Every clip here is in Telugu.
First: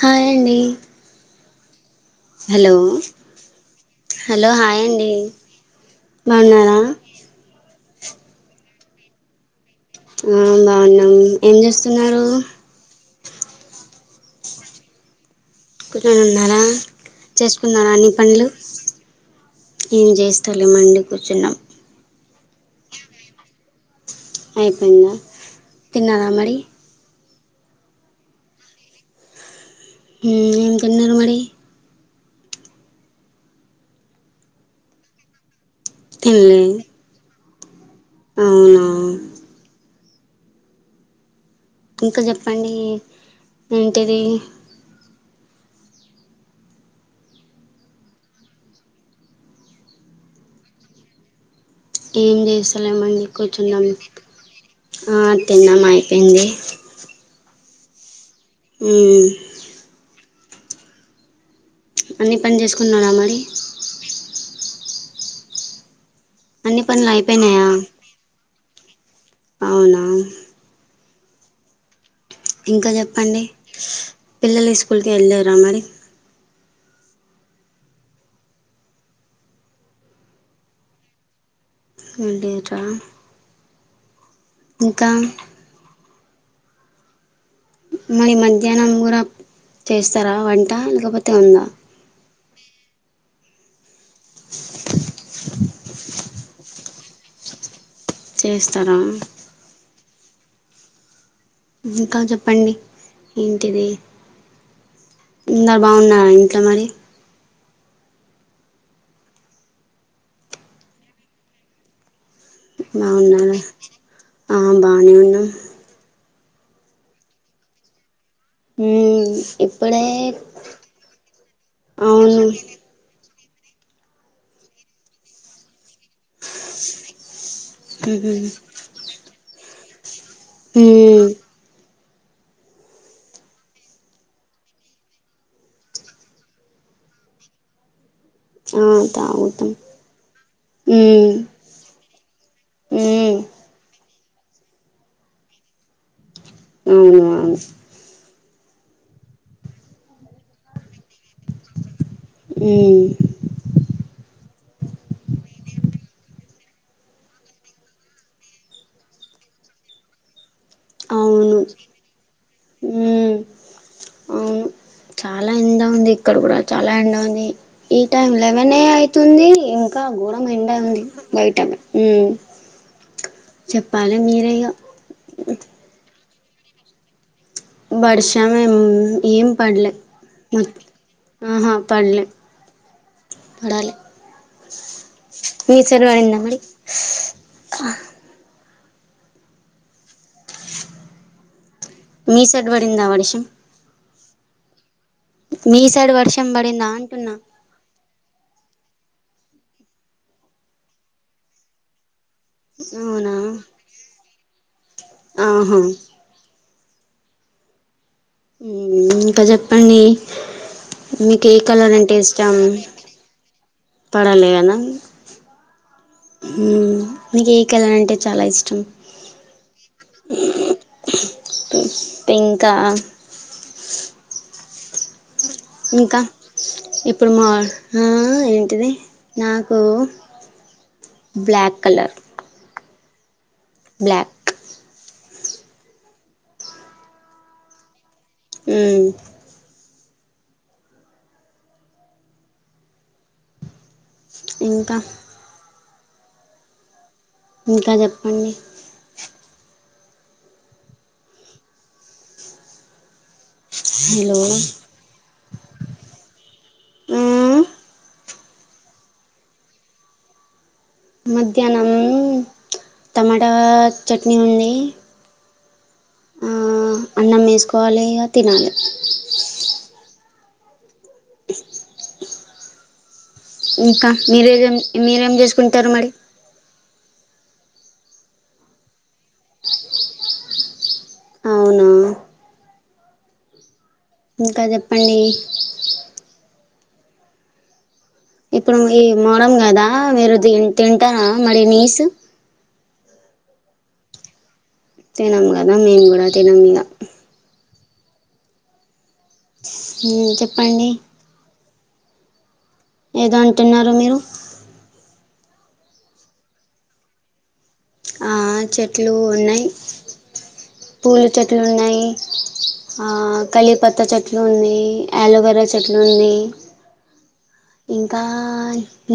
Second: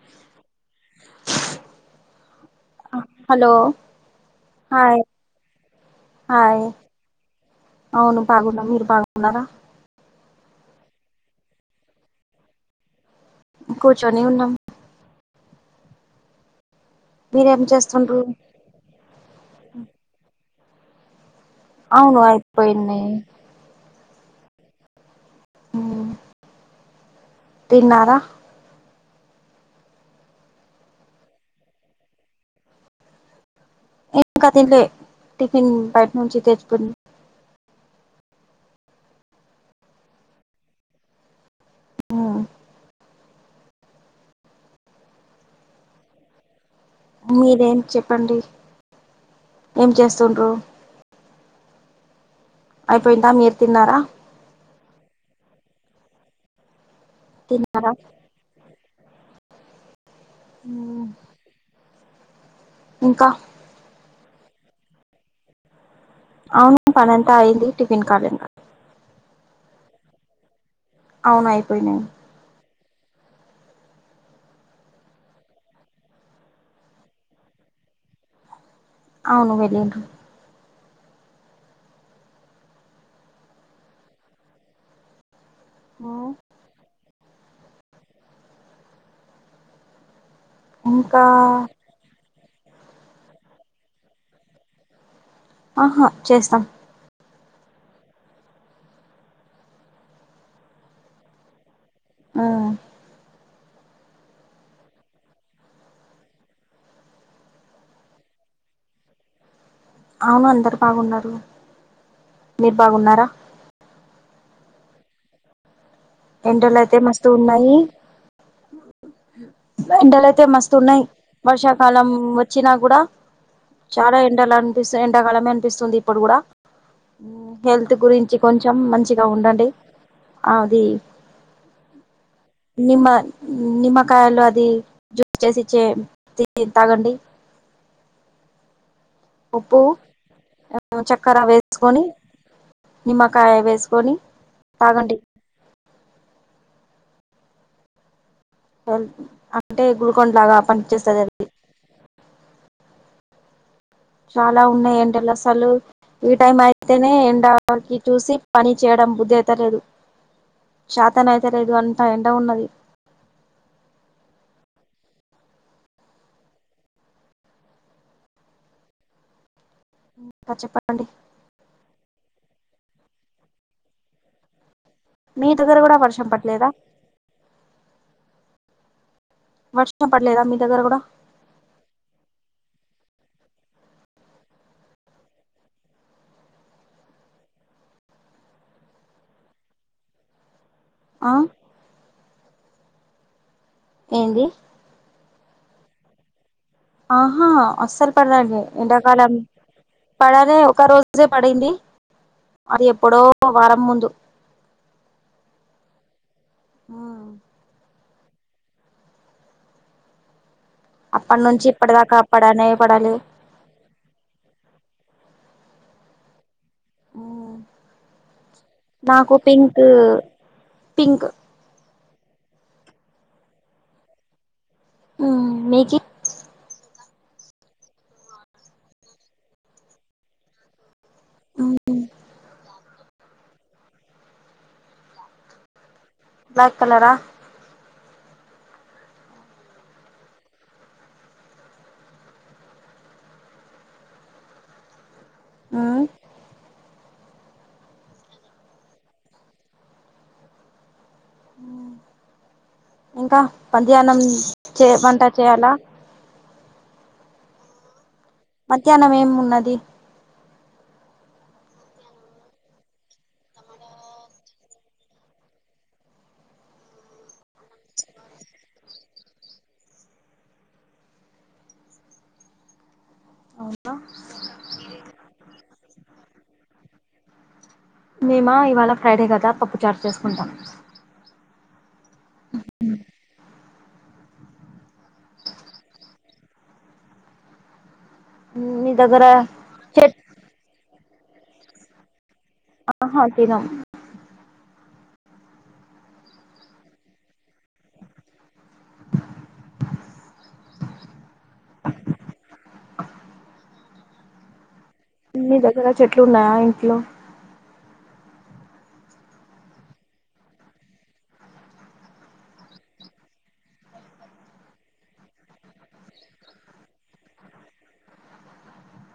హాయ్ అండి హలో హలో హలో హాయ్ అండి హాయ్ బాగున్నారా అవును బాగున్నా మీరు బాగున్నారా ఉం బాగున్నాం ఏం చేస్తున్నారు కూర్చొనే ఉన్నాం కూర్చని ఉన్నారా మీరేం చేసుకున్నారా అన్ని చేస్తుండ్రు పనులు ఏం చేస్తలే మండి కూర్చున్నాం అవును అయిపోయింది అయిపోయిందా ఉమ్, తిన్నరా మరి తిన్నారా ఉం ఏం తిన్నారు మరి ఇంకా తినలే టిఫెన్ బయట నుంచి తినలే తెచ్చుకొని అవునా ఇంకా ఉమ్, చెప్పండి ఏ ఏంటిది మీరేం చెప్పండి ఏం చేస్తుండ్రూ ఏం చేస్తలే మండి అయిపోయిందా మీరు కూర్చున్నాం తిన్నారా ఆ తిన్నాం అయిపోయింది తిన్నారా ఉం ఉం అన్నీ పని చేసుకున్నారా ఇంకా మరి అన్ని అవును పనులు పనంతా అయిపోయినాయా అయంది టిఫిన్ కాలే ఇంకా అవునా అవున అయిపోయినాయి ఇంకా చెప్పండి పిల్లలు ఈస్కూల్కి వెళ్ళరా మరి అవును వెళ్ళిరూ ఏండరా [unintelligible] ఇంకా హా మరి మధ్యాహ్నం కూడా చేస్తారా వంట ఇంకా లేకపోతే ఉందా ఆహా చేస్తాం చేస్తారా ఇంకా ఉమ్, చెప్పండి ఏంటిది అంతా బాగున్నారా ఇంట్లో మరి అవును అందరు బాగున్నారు మీరు బాగున్నారా బాగున్నారు ఆ బానే ఉన్నాం ఎండలైతే మస్తుగున్నాయి మ్మ్ ఇప్పుడే ఎండలైతే మస్తున్నాయి వర్షాకాలం అవును వచ్చినా కూడా చాలా ఎండలు అనిపిస్తాయ్ ఎండకాలమే అనిపిస్తుంది ఇప్పుడు కూడా హెల్త్ గురించి మ్మ్ కొంచెం మంచిగా ఉండండి ఆది మ్మ్. నిమ నిమ కాయలది జ్యూస్ చేసి ఇచ్చ తాగండి అత ఉప్పు చెక్కరెవె వేస్కొని మ్మ్ నిమ్మకాయ వేసుకొని తాగండి అవునువును అంటే గుల్కొండ లాగా పనిచేస్తదాని హ్మ్ చాలా ఉన్నాయండలసలు ఈ టైం అయితేనే ఎండాకి చూసి పని చేయడం బుద్ధి అయితలేదు చేతన అయితే అవును లేదు అంత ఎందగా ఉన్నది మ్మ్ ఎ ఉంది ఇక్కడ కూడా చాలా ఎండ ఉంది ఈ టైమ్ లెవెన్ ఏ అయితుంది ఇంకా ఘరం ఇంకా ఎండ ఉంది చెప్పండి బయ్టమ ఆ చెప్పాలి మీరే ఇగ మీ దగ్గర కూడా వర్షం పట్లేదా వారం ఏం ఎం వర్షం పడలేదా మీ పడ్లేఆ దగ్గర కూడా ఆహా పడ్లే పడాలే మీ సైడ్ పడిందా మరి ఆ మీ సెడ్ పడిందా వర్షం ఏంది మీసైడ్ వర్షం పడిందా అంటున్నా ఆహా అస్సలు పడ్లేదు ఎండాకాలం పడాలే ఒక రోజే పడింది అది ఎప్పుడో అవునా వారం ముందు ఆహా ఆ ఇంకా చెప్పండి అప్పటి మీకు ఏ నుంచి కలర్ అంటే ఇప్పటిదాకా ఇష్టం పడనే పడాలి పడాలే అనా ఆ మీకు ఉమ్, ఏ కలర్ అంటే చాలా ఇష్టం నాకు పింక్ పింక్ ఇంకా ఆ మీ ఇంకా ఇప్పుడు మా ఆ ఏంటిది నాకు ఉమ్, బ్లక్ కలర్ బ్ల్యాక్ బ్లాక్ కలరా ఆ ఇంకా ఆ ఇంకా చెప్పండి ఇంకా మాధ్యానం హలో చే వంట చేయాలా మ్మ్ మధ్యాహ్నంమేం ఉన్నది మధ్యాహ్నం టమాటా చట్నీ ఉంది. ఆ అన్నం చేసుకోవాలి తినాలి. అవునా ఇంకా మీరేేం మీరేం చేసుకుంటారు మరి? మేమా ఇవాళ ఫ్రైడే కదా పప్పు చారూ చేసుకుంటాం. అవునా ఇంకా చెప్పండి ఇప్పుడు మీ ఈ దగ్గర మొహర్రం కదా చెట్ మీరు తింటారా మరి నీస్. ఆహా తినం తినం కదా మేము కూడా తినం ఇగ చెప్పండి ఏదో అంటున్నారు మీరు. మీ దగ్గర చెట్లు ఉన్నాయా ఇంట్లో? ఆ చెట్లు ఉన్నాయి. పూల చెట్లు ఉన్నాయి. ఆ కళీపత్త చెట్లు ఉన్నాయి అలోవేరా చెట్లు ఉన్నాయి. ఇంకా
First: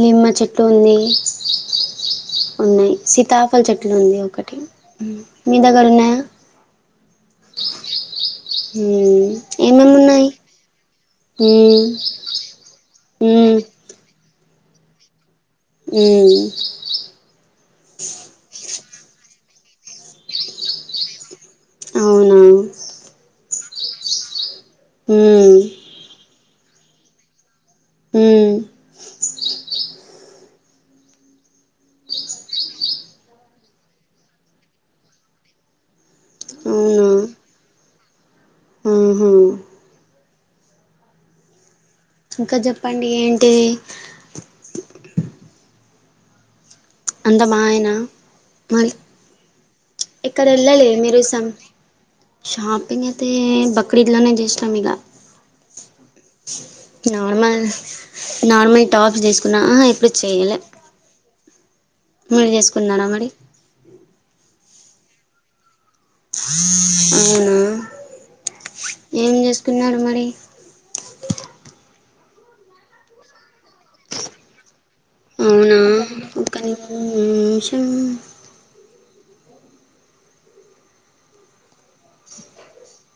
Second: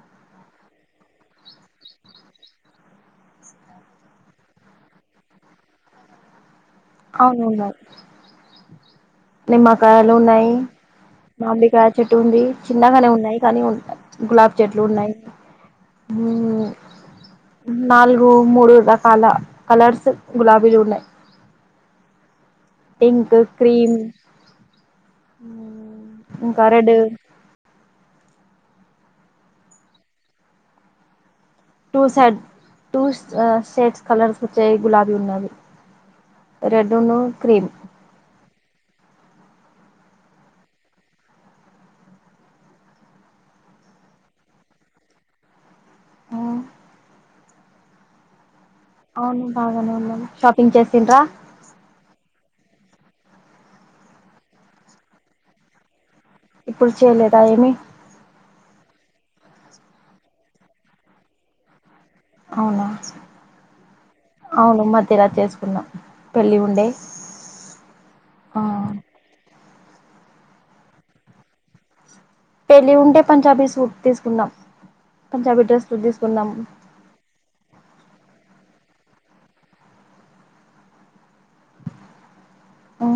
నిమ్మ చెట్టు ఉంది. ఉన్నాయి. సీతాఫల్ చెట్టు ఉంది ఒకటి. మీ దగ్గర ఉన్నాయా? అవును ఉన్నాయి. ఉమ్ ఏమేమి నిమ్మకాయలు ఉన్నాయి. ఉమ్ మామిడికాయ చెట్టు ఉంది. చిన్నగానే ఉన్నాయి కానీ ఉమ్ గులాబి చెట్లు ఉన్నాయి. మ్ నాలుగు, మూడు రకాల కలర్స్ గులాబీలు ఉన్నాయి. అవునా ఇంకో క్రీమ్ మ్ ఇంకా రెడ్ మ్ two side two shades colours వచ్చే గులాబీలు ఉన్నవి. రెడ్డును క్రీమ్ మ్ హూ ఇంకా చెప్పండి ఏంటిది? మ్ అంత బా ఆయన మళ్ళీ. అవును బాగానే ఉన్నాను ఎక్కడ షాపింగ్ వెళ్ళాలి చేసిండ్రా మీరు సం షాపింగ్ అయితే బక్రీద్లోనే చేసినాం ఇగ ఇప్పుడు చేయలేదా నార్మల్ ఏమి నార్మల్ టాప్స్ తీసుకున్నా ఎప్పుడూ చేయలే. మీరు అవునా, చేసుకున్నారా మరి అవును మధ్యలో ఇలా చేసుకున్నాం. పెళ్ళి ఉండే అవునా, ఏం చేసుకున్నారు మరి? పెళ్ళి ఉంటే పంజాబీ సూట్ తీసుకున్నాము. పంజాబీ డ్రెస్లు తీసుకున్నాము. వేషం అ